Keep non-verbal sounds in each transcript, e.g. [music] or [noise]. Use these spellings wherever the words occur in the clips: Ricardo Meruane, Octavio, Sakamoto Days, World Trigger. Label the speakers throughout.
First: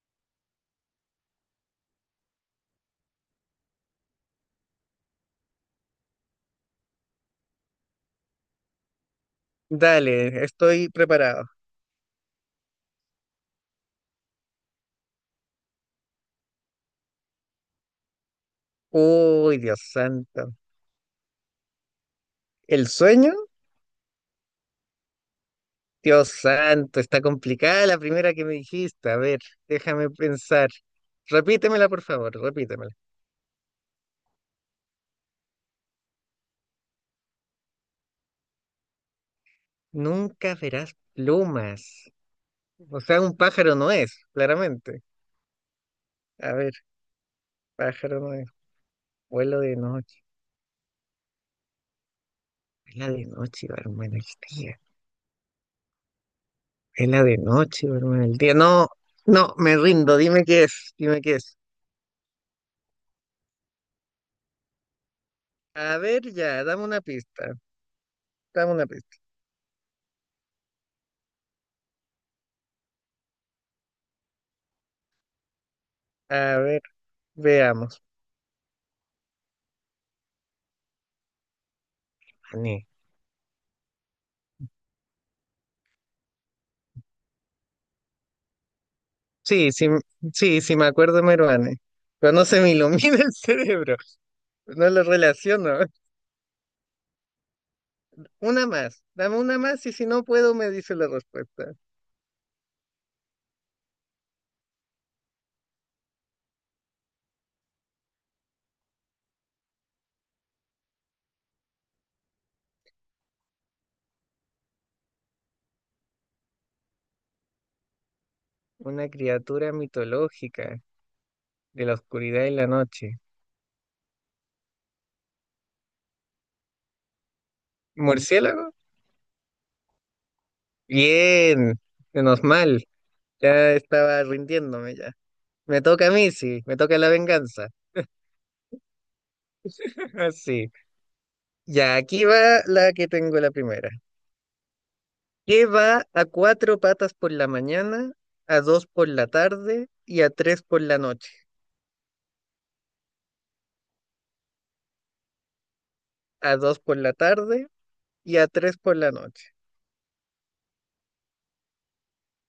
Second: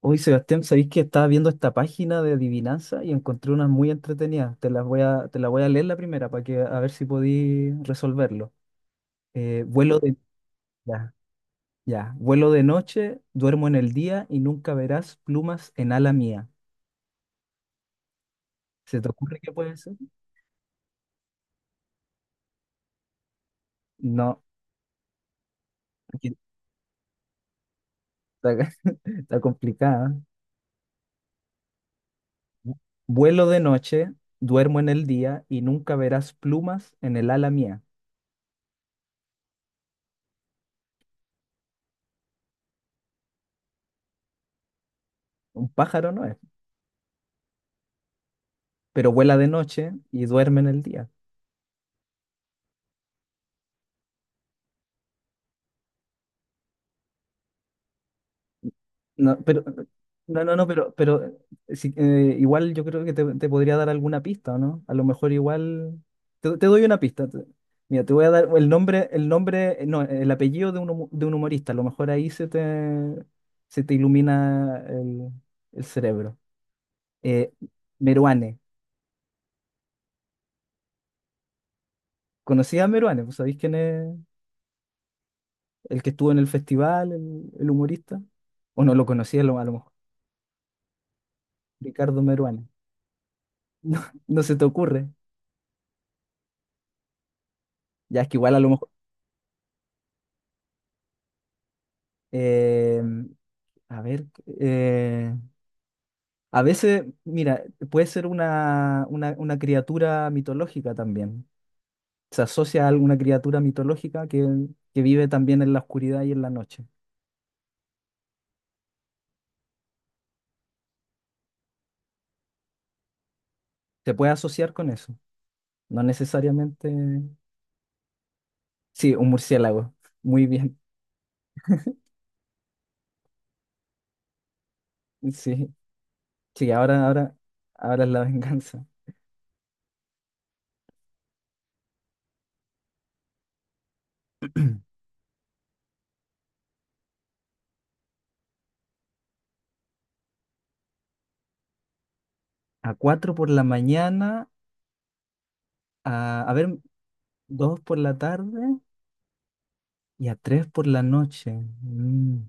Speaker 1: Hoy, Sebastián, sabéis que estaba viendo esta página de adivinanza y encontré unas muy entretenidas. Te la voy a leer la primera para que a ver si podí resolverlo. Eh, vuelo de,
Speaker 2: Dale, estoy
Speaker 1: ya,
Speaker 2: preparado.
Speaker 1: ya. Vuelo de noche, duermo en el día y nunca verás plumas en ala mía. ¿Se te ocurre qué
Speaker 2: Uy,
Speaker 1: puede
Speaker 2: Dios
Speaker 1: ser?
Speaker 2: santo. ¿El sueño?
Speaker 1: No,
Speaker 2: Dios
Speaker 1: aquí
Speaker 2: santo, está complicada la primera que me
Speaker 1: está, [laughs]
Speaker 2: dijiste. A
Speaker 1: está
Speaker 2: ver, déjame
Speaker 1: complicada.
Speaker 2: pensar. Repítemela, por favor, repítemela.
Speaker 1: Vuelo de noche, duermo en el día y nunca verás plumas en el ala mía.
Speaker 2: Nunca verás plumas. O sea, un pájaro no es, claramente.
Speaker 1: Un pájaro no es,
Speaker 2: A ver, pájaro no es.
Speaker 1: pero vuela de
Speaker 2: Vuelo de
Speaker 1: noche
Speaker 2: noche.
Speaker 1: y duerme en el día.
Speaker 2: Vela de noche, hermano, el día. Vela de noche, hermano, el día. No,
Speaker 1: No,
Speaker 2: no,
Speaker 1: pero,
Speaker 2: me rindo.
Speaker 1: no,
Speaker 2: Dime
Speaker 1: no,
Speaker 2: qué
Speaker 1: no,
Speaker 2: es,
Speaker 1: pero,
Speaker 2: dime qué
Speaker 1: pero
Speaker 2: es.
Speaker 1: sí, igual yo creo que te podría dar alguna pista, ¿o no? A lo mejor
Speaker 2: A
Speaker 1: igual.
Speaker 2: ver, ya,
Speaker 1: Te
Speaker 2: dame
Speaker 1: doy una
Speaker 2: una
Speaker 1: pista.
Speaker 2: pista.
Speaker 1: Mira, te voy a dar el
Speaker 2: Dame una
Speaker 1: nombre,
Speaker 2: pista.
Speaker 1: no, el apellido de de un humorista. A lo mejor ahí se te ilumina el cerebro.
Speaker 2: A ver.
Speaker 1: Eh,
Speaker 2: Veamos.
Speaker 1: Meruane. ¿Conocías
Speaker 2: Mané.
Speaker 1: a Meruane? ¿Pues ¿sabéis quién es el que estuvo en el festival, el humorista? ¿O no lo conocías a
Speaker 2: Sí,
Speaker 1: lo
Speaker 2: sí,
Speaker 1: mejor?
Speaker 2: sí, sí me acuerdo de Meruane.
Speaker 1: Ricardo
Speaker 2: Pero no se
Speaker 1: Meruane. [laughs]
Speaker 2: me ilumina [laughs] el cerebro.
Speaker 1: No, no se te
Speaker 2: No lo
Speaker 1: ocurre.
Speaker 2: relaciono.
Speaker 1: Ya es que igual a
Speaker 2: Una
Speaker 1: lo mejor.
Speaker 2: más. Dame una más y si no puedo me dice la respuesta.
Speaker 1: Eh, a ver, eh, a veces, mira, puede ser una criatura mitológica también. Se asocia a alguna criatura mitológica que vive también en la oscuridad y en la noche.
Speaker 2: Una criatura mitológica de la oscuridad y la noche.
Speaker 1: Se puede asociar con eso. No necesariamente.
Speaker 2: ¿Murciélago?
Speaker 1: Sí, un murciélago. Muy bien. [laughs]
Speaker 2: Bien. Menos mal. Ya estaba rindiéndome ya.
Speaker 1: Sí,
Speaker 2: Me toca a mí, sí.
Speaker 1: sí,
Speaker 2: Me toca la venganza.
Speaker 1: ahora es la venganza.
Speaker 2: [laughs] Así. Ya, aquí va la que tengo la primera. Que va a cuatro patas por la mañana, a dos por la tarde y a tres por la noche.
Speaker 1: A cuatro por la mañana, a
Speaker 2: A
Speaker 1: ver,
Speaker 2: dos por la tarde
Speaker 1: dos por la
Speaker 2: y a
Speaker 1: tarde
Speaker 2: tres por la noche.
Speaker 1: y a tres por la noche. Mm.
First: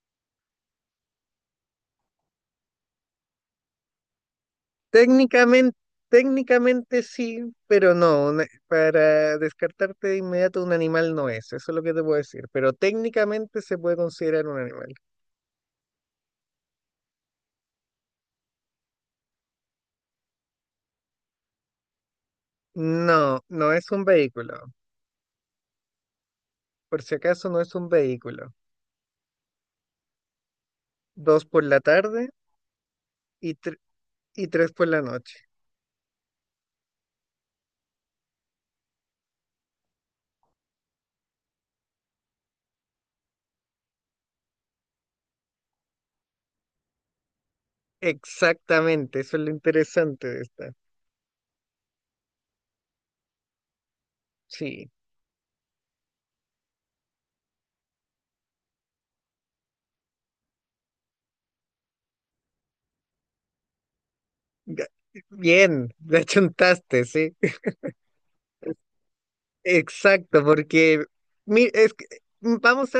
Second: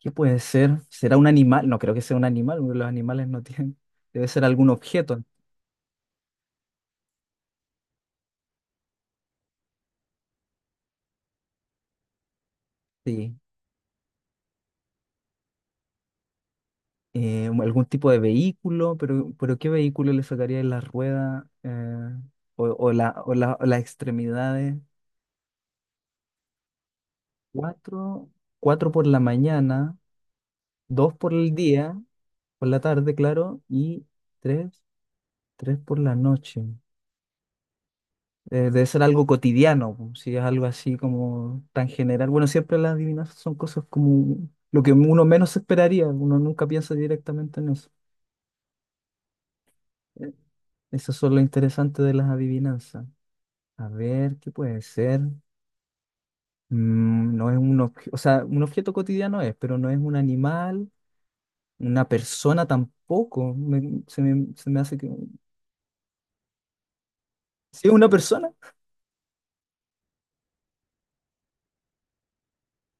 Speaker 1: ¿Qué puede ser? ¿Será un animal? No creo que sea un animal, porque los animales no tienen. Debe ser algún objeto,
Speaker 2: Técnicamente, técnicamente sí, pero no. Para descartarte de inmediato, un animal no es. Eso es lo que te puedo decir. Pero
Speaker 1: sí.
Speaker 2: técnicamente se puede considerar un animal.
Speaker 1: Algún tipo de vehículo, pero ¿qué vehículo le sacaría la rueda
Speaker 2: No,
Speaker 1: o
Speaker 2: no
Speaker 1: las
Speaker 2: es un vehículo.
Speaker 1: extremidades?
Speaker 2: Por si acaso, no es un
Speaker 1: Cuatro,
Speaker 2: vehículo.
Speaker 1: cuatro por la mañana, dos por
Speaker 2: Dos
Speaker 1: el
Speaker 2: por la
Speaker 1: día,
Speaker 2: tarde
Speaker 1: por la tarde,
Speaker 2: y,
Speaker 1: claro,
Speaker 2: tre-
Speaker 1: y
Speaker 2: y tres
Speaker 1: tres,
Speaker 2: por la noche.
Speaker 1: tres por la noche. Debe ser algo cotidiano, po, si es algo así como tan general. Bueno, siempre las adivinanzas son cosas como lo que uno menos esperaría, uno nunca piensa directamente en eso.
Speaker 2: Exactamente, eso es lo interesante
Speaker 1: Eh,
Speaker 2: de esta.
Speaker 1: Eso es lo interesante de las adivinanzas. A ver, ¿qué puede
Speaker 2: Sí,
Speaker 1: ser? Mm, no es un objeto, o sea, un objeto cotidiano es, pero no es un animal, una persona tampoco. Se me
Speaker 2: ga-
Speaker 1: hace que...
Speaker 2: bien, la chuntaste, sí.
Speaker 1: ¿Sí es una persona? [laughs]
Speaker 2: Exacto, porque mi- es que- vamos a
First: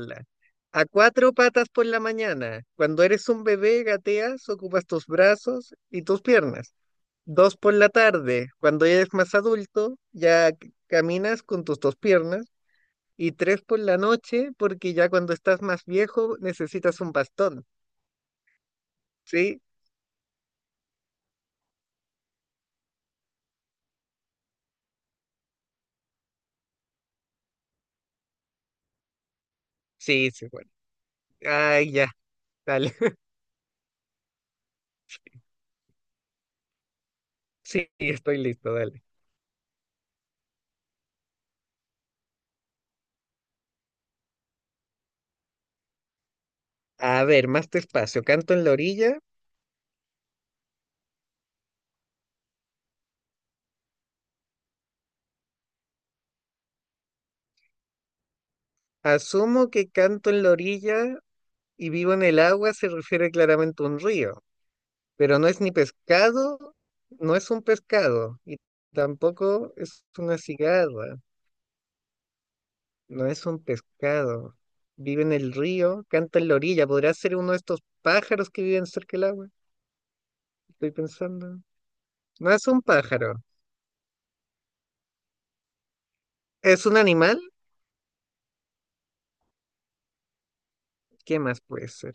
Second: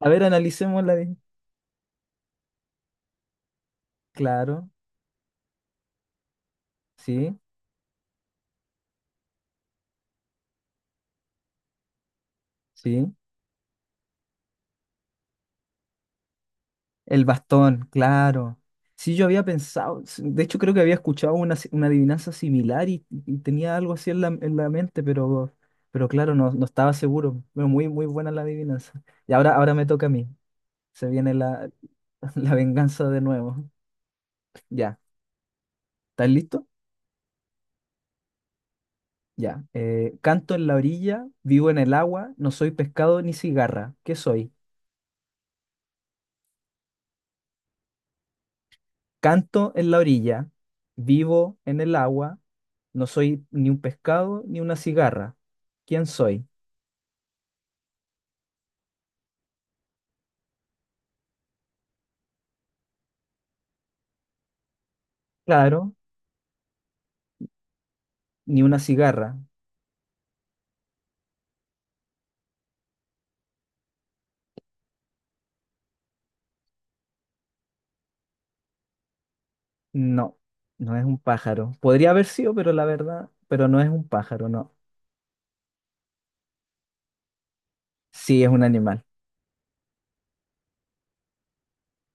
Speaker 1: A ver,
Speaker 2: A
Speaker 1: analicémosla bien.
Speaker 2: cuatro patas por la mañana, cuando eres un bebé, gateas,
Speaker 1: Claro,
Speaker 2: ocupas tus brazos y tus piernas.
Speaker 1: sí,
Speaker 2: Dos por la tarde, cuando ya eres más adulto, ya caminas con tus dos piernas.
Speaker 1: sí.
Speaker 2: Y tres por la noche, porque ya cuando estás más viejo necesitas un
Speaker 1: El
Speaker 2: bastón,
Speaker 1: bastón, claro. Sí, yo había
Speaker 2: ¿sí?
Speaker 1: pensado, de hecho creo que había escuchado una, si- una adivinanza similar y tenía algo así en en la mente, pero claro, no, no estaba seguro. Pero muy, muy buena la adivinanza. Y ahora, ahora me toca a mí.
Speaker 2: Sí, sí, bueno.
Speaker 1: Se viene la,
Speaker 2: Ay, ya,
Speaker 1: [laughs] la
Speaker 2: dale.
Speaker 1: venganza
Speaker 2: [laughs]
Speaker 1: de nuevo. Ya, ¿estás listo?
Speaker 2: Sí, estoy listo, dale.
Speaker 1: Ya. Canto en la orilla, vivo en el agua, no soy pescado ni cigarra. ¿Qué soy?
Speaker 2: A ver, más despacio. Canto en la orilla.
Speaker 1: Canto en la orilla, vivo en el agua, no soy ni un pescado ni una cigarra. ¿Quién soy?
Speaker 2: Asumo que canto en la orilla y vivo en el agua se refiere claramente a un río, pero no es ni
Speaker 1: Claro,
Speaker 2: pescado, no es un pescado y
Speaker 1: ni una cigarra.
Speaker 2: tampoco es una cigarra, no es un pescado. Vive en el río, canta en la orilla. ¿Podrá ser uno de estos pájaros que viven cerca del agua?
Speaker 1: No,
Speaker 2: Estoy
Speaker 1: no es un
Speaker 2: pensando.
Speaker 1: pájaro. Podría haber
Speaker 2: No
Speaker 1: sido,
Speaker 2: es
Speaker 1: pero
Speaker 2: un
Speaker 1: la verdad,
Speaker 2: pájaro,
Speaker 1: pero no es un pájaro, no.
Speaker 2: es un animal.
Speaker 1: Sí, es un animal.
Speaker 2: ¿Qué más puede ser?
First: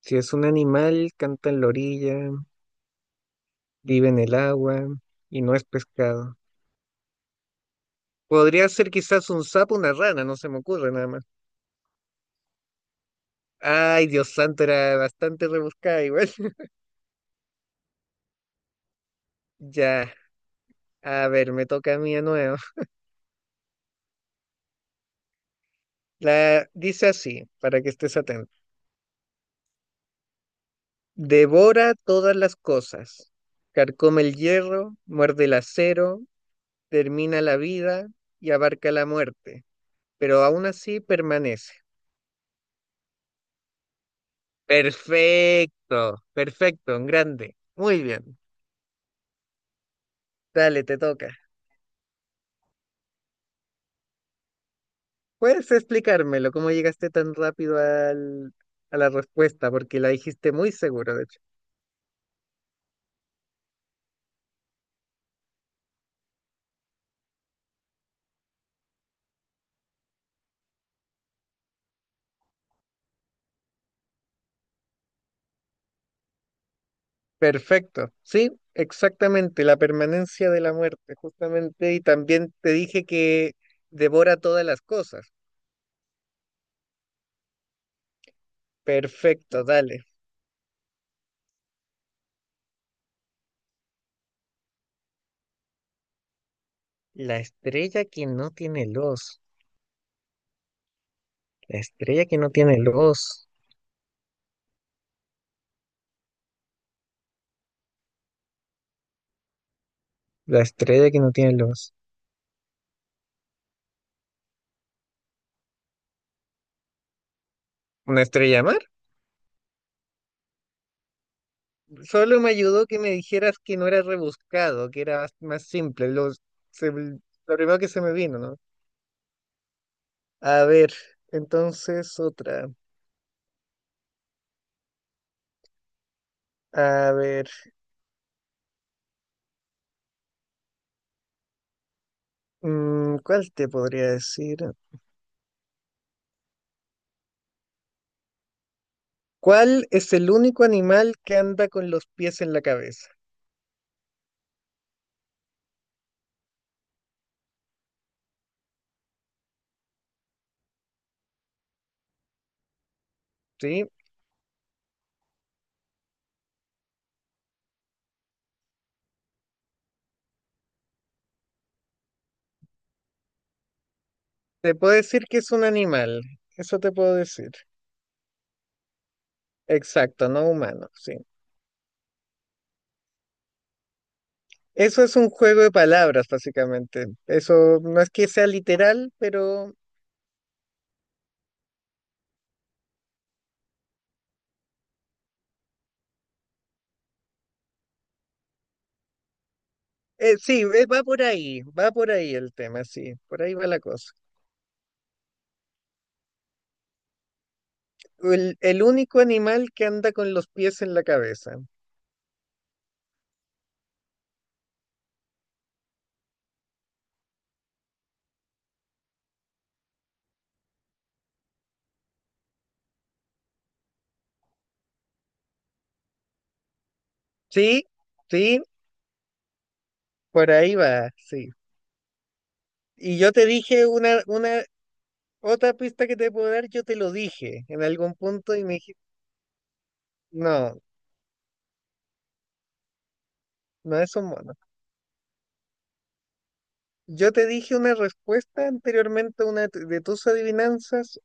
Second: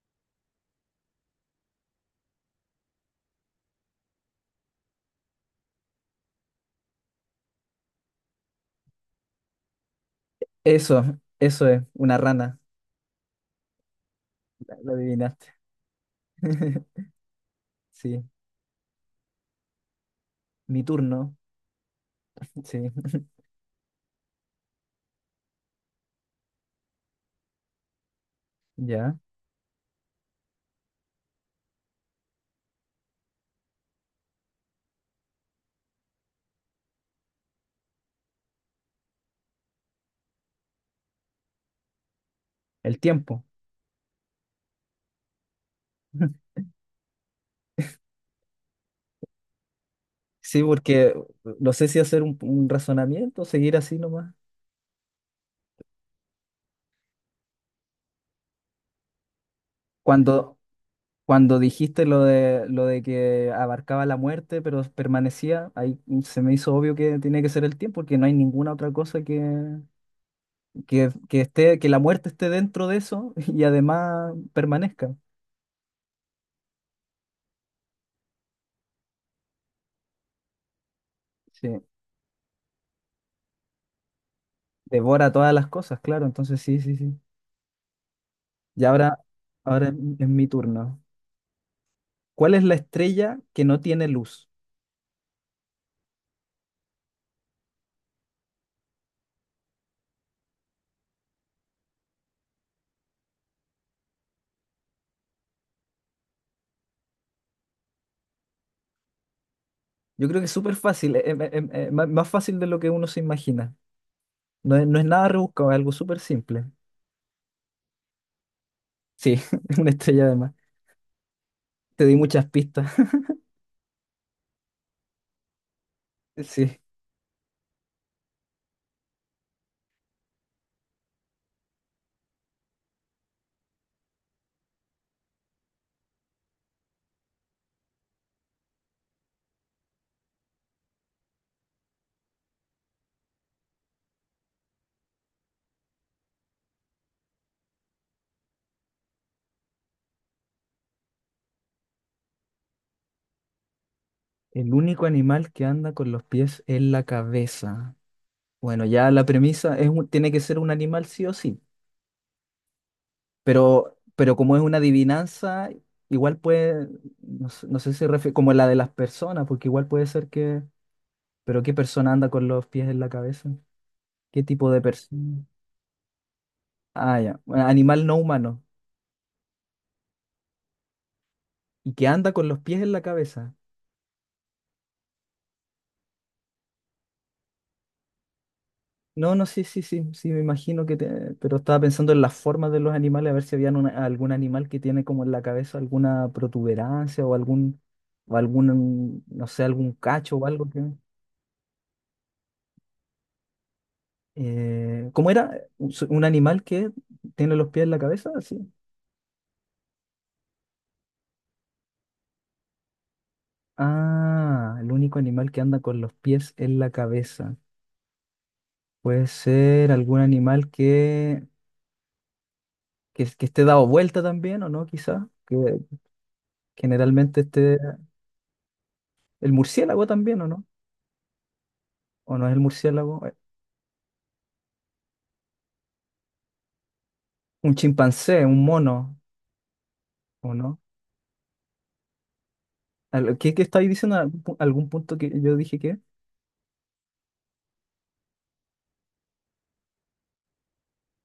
Speaker 2: Si es un animal, canta en la orilla, vive en el agua y no es pescado. Podría ser quizás un sapo, una rana, no se me ocurre
Speaker 1: Eso,
Speaker 2: nada más.
Speaker 1: eso es, una rana.
Speaker 2: Ay, Dios santo,
Speaker 1: Lo
Speaker 2: era
Speaker 1: adivinaste.
Speaker 2: bastante rebuscada igual. [laughs]
Speaker 1: [laughs] Sí,
Speaker 2: Ya,
Speaker 1: mi
Speaker 2: a
Speaker 1: turno.
Speaker 2: ver, me toca a mí de nuevo.
Speaker 1: Sí, [laughs]
Speaker 2: La dice así, para que estés atento.
Speaker 1: ya.
Speaker 2: Devora todas las cosas, carcome el hierro, muerde el acero, termina la vida y abarca la muerte, pero aún así permanece.
Speaker 1: El tiempo.
Speaker 2: Perfecto,
Speaker 1: [laughs]
Speaker 2: perfecto, en grande. Muy bien.
Speaker 1: Sí,
Speaker 2: Dale, te
Speaker 1: porque
Speaker 2: toca.
Speaker 1: no sé si hacer un razonamiento, seguir así nomás.
Speaker 2: ¿Puedes explicármelo? ¿Cómo llegaste tan rápido a la respuesta? Porque la dijiste
Speaker 1: Cuando,
Speaker 2: muy seguro, de hecho.
Speaker 1: cuando dijiste lo de que abarcaba la muerte, pero permanecía, ahí se me hizo obvio que tiene que ser el tiempo, porque no hay ninguna otra cosa que... que esté, que la muerte esté dentro de eso [laughs] y además permanezca.
Speaker 2: Perfecto. Sí, exactamente. La permanencia de la muerte,
Speaker 1: Sí,
Speaker 2: justamente. Y también te dije que devora todas las
Speaker 1: devora
Speaker 2: cosas.
Speaker 1: todas las cosas, claro. Entonces, sí, sí, sí. Y ahora,
Speaker 2: Perfecto,
Speaker 1: ahora es
Speaker 2: dale.
Speaker 1: es mi turno. ¿Cuál es la estrella que no tiene luz?
Speaker 2: La estrella que no tiene luz. La estrella que no tiene luz.
Speaker 1: Yo creo que es
Speaker 2: La
Speaker 1: súper
Speaker 2: estrella
Speaker 1: fácil,
Speaker 2: que no tiene luz.
Speaker 1: más fácil de lo que uno se imagina. No es nada rebuscado, es algo súper simple.
Speaker 2: ¿Una estrella mar?
Speaker 1: Sí, [laughs] es una estrella además. Te di
Speaker 2: Solo
Speaker 1: muchas
Speaker 2: me
Speaker 1: pistas.
Speaker 2: ayudó que me
Speaker 1: [laughs]
Speaker 2: dijeras que no era rebuscado, que era más simple. Los,
Speaker 1: Sí.
Speaker 2: lo primero que se me vino, ¿no? A ver, entonces otra. A ver, ¿cuál te podría decir? ¿Cuál es el único animal que anda con los pies en la cabeza?
Speaker 1: El único animal que anda con los pies en la cabeza. Bueno, ya la premisa es un- tiene que ser un animal sí o sí.
Speaker 2: ¿Sí?
Speaker 1: Pero como es una adivinanza, igual puede, no sé, no sé si refiere, como la de las personas, porque igual puede ser que, pero ¿qué persona anda con los pies en la cabeza? ¿Qué tipo
Speaker 2: Te
Speaker 1: de
Speaker 2: puedo decir que
Speaker 1: persona?
Speaker 2: es un animal, eso te puedo
Speaker 1: Ah, ya,
Speaker 2: decir.
Speaker 1: bueno, animal no humano,
Speaker 2: Exacto, no humano, sí.
Speaker 1: y que anda con los pies en la cabeza.
Speaker 2: Eso es un juego de palabras, básicamente. Eso no es que sea literal,
Speaker 1: No, no, sí,
Speaker 2: pero
Speaker 1: sí, sí, sí, me imagino que, pero estaba pensando en las formas de los animales, a ver si había algún animal que tiene como en la cabeza alguna protuberancia o algún, no sé, algún cacho o
Speaker 2: sí,
Speaker 1: algo que...
Speaker 2: va por ahí el tema, sí, por ahí va la cosa.
Speaker 1: ¿Cómo era? Un animal que tiene los pies en la cabeza? Sí.
Speaker 2: El único animal que anda con los pies en la cabeza.
Speaker 1: Ah, el único animal que anda con los pies en la cabeza. Puede ser algún animal que esté dado vuelta también, ¿o no? Quizás. Que generalmente esté.
Speaker 2: Sí, sí.
Speaker 1: El murciélago también, ¿o
Speaker 2: Por
Speaker 1: no?
Speaker 2: ahí va, sí.
Speaker 1: ¿O no es el
Speaker 2: Y
Speaker 1: murciélago?
Speaker 2: yo te dije otra pista que te puedo dar, yo te lo dije
Speaker 1: Un
Speaker 2: en algún
Speaker 1: chimpancé, un
Speaker 2: punto y me dijiste,
Speaker 1: mono, ¿o no?
Speaker 2: no,
Speaker 1: ¿Qué, qué estáis
Speaker 2: no es
Speaker 1: diciendo?
Speaker 2: un
Speaker 1: ¿Algún
Speaker 2: mono.
Speaker 1: algún punto que yo dije que?
Speaker 2: Yo te dije una respuesta anteriormente a una de tus adivinanzas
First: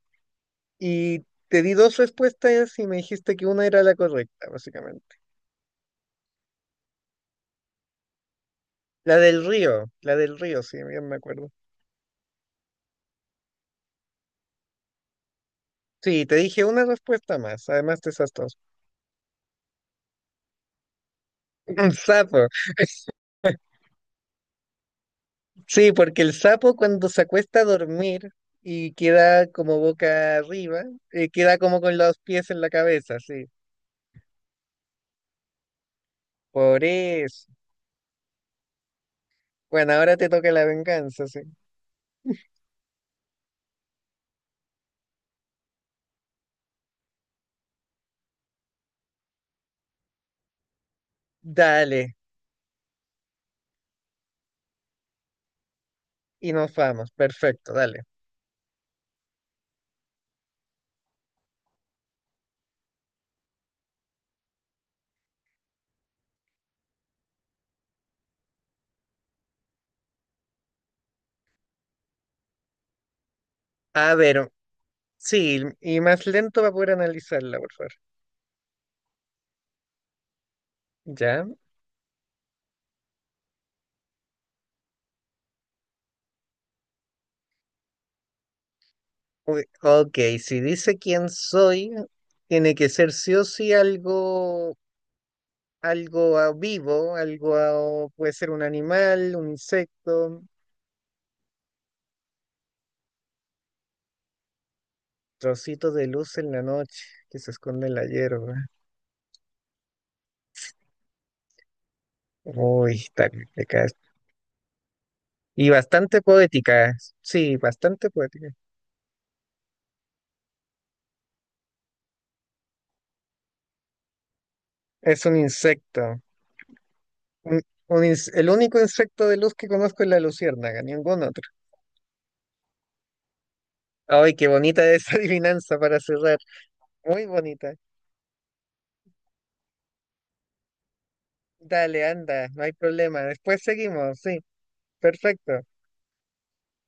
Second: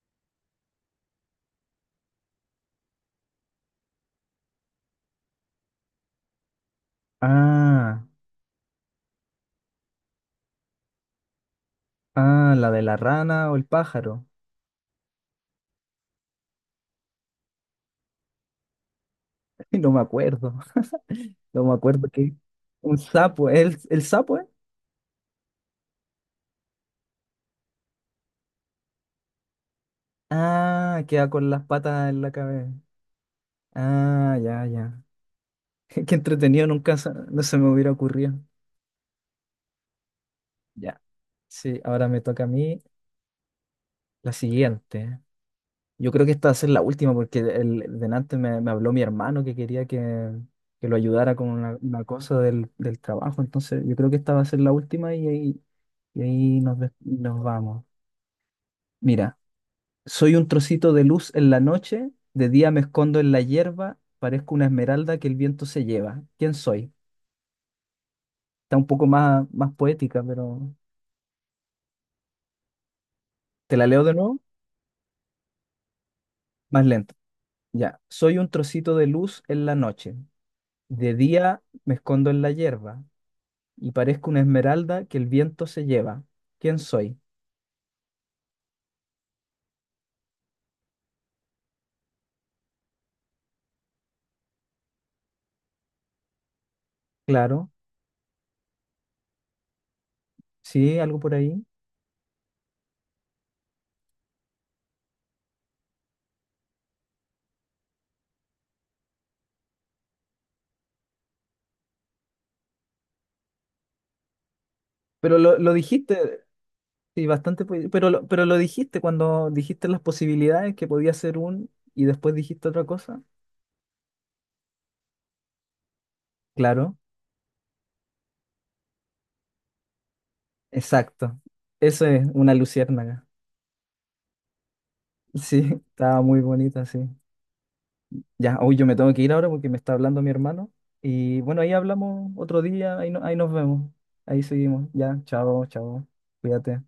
Speaker 2: y te di dos respuestas y me dijiste que una era la correcta, básicamente.
Speaker 1: Ah,
Speaker 2: La del río, sí, bien me acuerdo.
Speaker 1: ah, la de la rana o el pájaro.
Speaker 2: Sí, te dije una respuesta más, además de esas dos.
Speaker 1: [laughs] No me acuerdo. No me
Speaker 2: [laughs] Un
Speaker 1: acuerdo que
Speaker 2: sapo.
Speaker 1: un sapo. El sapo, eh?
Speaker 2: Sí, porque el sapo cuando se acuesta a dormir y queda como boca arriba,
Speaker 1: Ah, queda con
Speaker 2: queda
Speaker 1: las
Speaker 2: como con
Speaker 1: patas
Speaker 2: los
Speaker 1: en la
Speaker 2: pies en la
Speaker 1: cabeza.
Speaker 2: cabeza, sí.
Speaker 1: Ah, ya, ya. [laughs] Qué entretenido,
Speaker 2: Por
Speaker 1: nunca se- no
Speaker 2: eso.
Speaker 1: se me hubiera ocurrido.
Speaker 2: Bueno, ahora te toca la
Speaker 1: Ya.
Speaker 2: venganza, sí.
Speaker 1: Sí, ahora me toca a mí la siguiente. Yo creo que esta va a ser la última porque el, delante me habló mi hermano que quería que lo ayudara con
Speaker 2: Dale,
Speaker 1: una cosa del trabajo. Entonces, yo creo que esta va a ser la última y
Speaker 2: y
Speaker 1: ahí
Speaker 2: nos vamos.
Speaker 1: nos
Speaker 2: Perfecto,
Speaker 1: vamos.
Speaker 2: dale.
Speaker 1: Mira. Soy un trocito de luz en la noche, de día me escondo en la hierba, parezco una esmeralda que el viento se lleva. ¿Quién soy? Está un poco más, más poética, pero te la leo de
Speaker 2: A
Speaker 1: nuevo,
Speaker 2: ver, sí, y más lento para
Speaker 1: más
Speaker 2: poder
Speaker 1: lento.
Speaker 2: analizarla, por favor.
Speaker 1: Ya, soy un trocito de luz en la noche, de
Speaker 2: ¿Ya?
Speaker 1: día me escondo en la hierba y parezco una esmeralda que el viento se lleva. ¿Quién soy?
Speaker 2: Uy, ok, si dice quién soy, tiene que ser sí o sí algo, algo vivo, algo,
Speaker 1: Claro,
Speaker 2: puede ser un animal, un insecto.
Speaker 1: sí, algo por ahí.
Speaker 2: Trocito de luz en la noche que se esconde en la hierba. Uy, está complicada.
Speaker 1: Pero
Speaker 2: Y
Speaker 1: lo
Speaker 2: bastante
Speaker 1: dijiste,
Speaker 2: poética,
Speaker 1: sí,
Speaker 2: sí,
Speaker 1: bastante, pero
Speaker 2: bastante
Speaker 1: pero
Speaker 2: poética.
Speaker 1: lo dijiste cuando dijiste las posibilidades que podía ser un y después dijiste otra cosa.
Speaker 2: Es un insecto.
Speaker 1: Claro,
Speaker 2: un- el único insecto de luz que conozco es la luciérnaga, ningún
Speaker 1: exacto.
Speaker 2: otro.
Speaker 1: Eso es una luciérnaga.
Speaker 2: Ay, qué bonita esa [laughs]
Speaker 1: Sí,
Speaker 2: adivinanza
Speaker 1: [laughs]
Speaker 2: para
Speaker 1: estaba
Speaker 2: cerrar.
Speaker 1: muy bonita, sí.
Speaker 2: Muy bonita.
Speaker 1: Ya, hoy yo me tengo que ir ahora porque me está hablando mi hermano. Y bueno, ahí
Speaker 2: Dale,
Speaker 1: hablamos
Speaker 2: anda,
Speaker 1: otro
Speaker 2: no hay
Speaker 1: día, ahí,
Speaker 2: problema.
Speaker 1: ahí nos
Speaker 2: Después
Speaker 1: vemos.
Speaker 2: seguimos, sí.
Speaker 1: Ahí seguimos. Ya,
Speaker 2: Perfecto.
Speaker 1: chao, chao. Cuídate.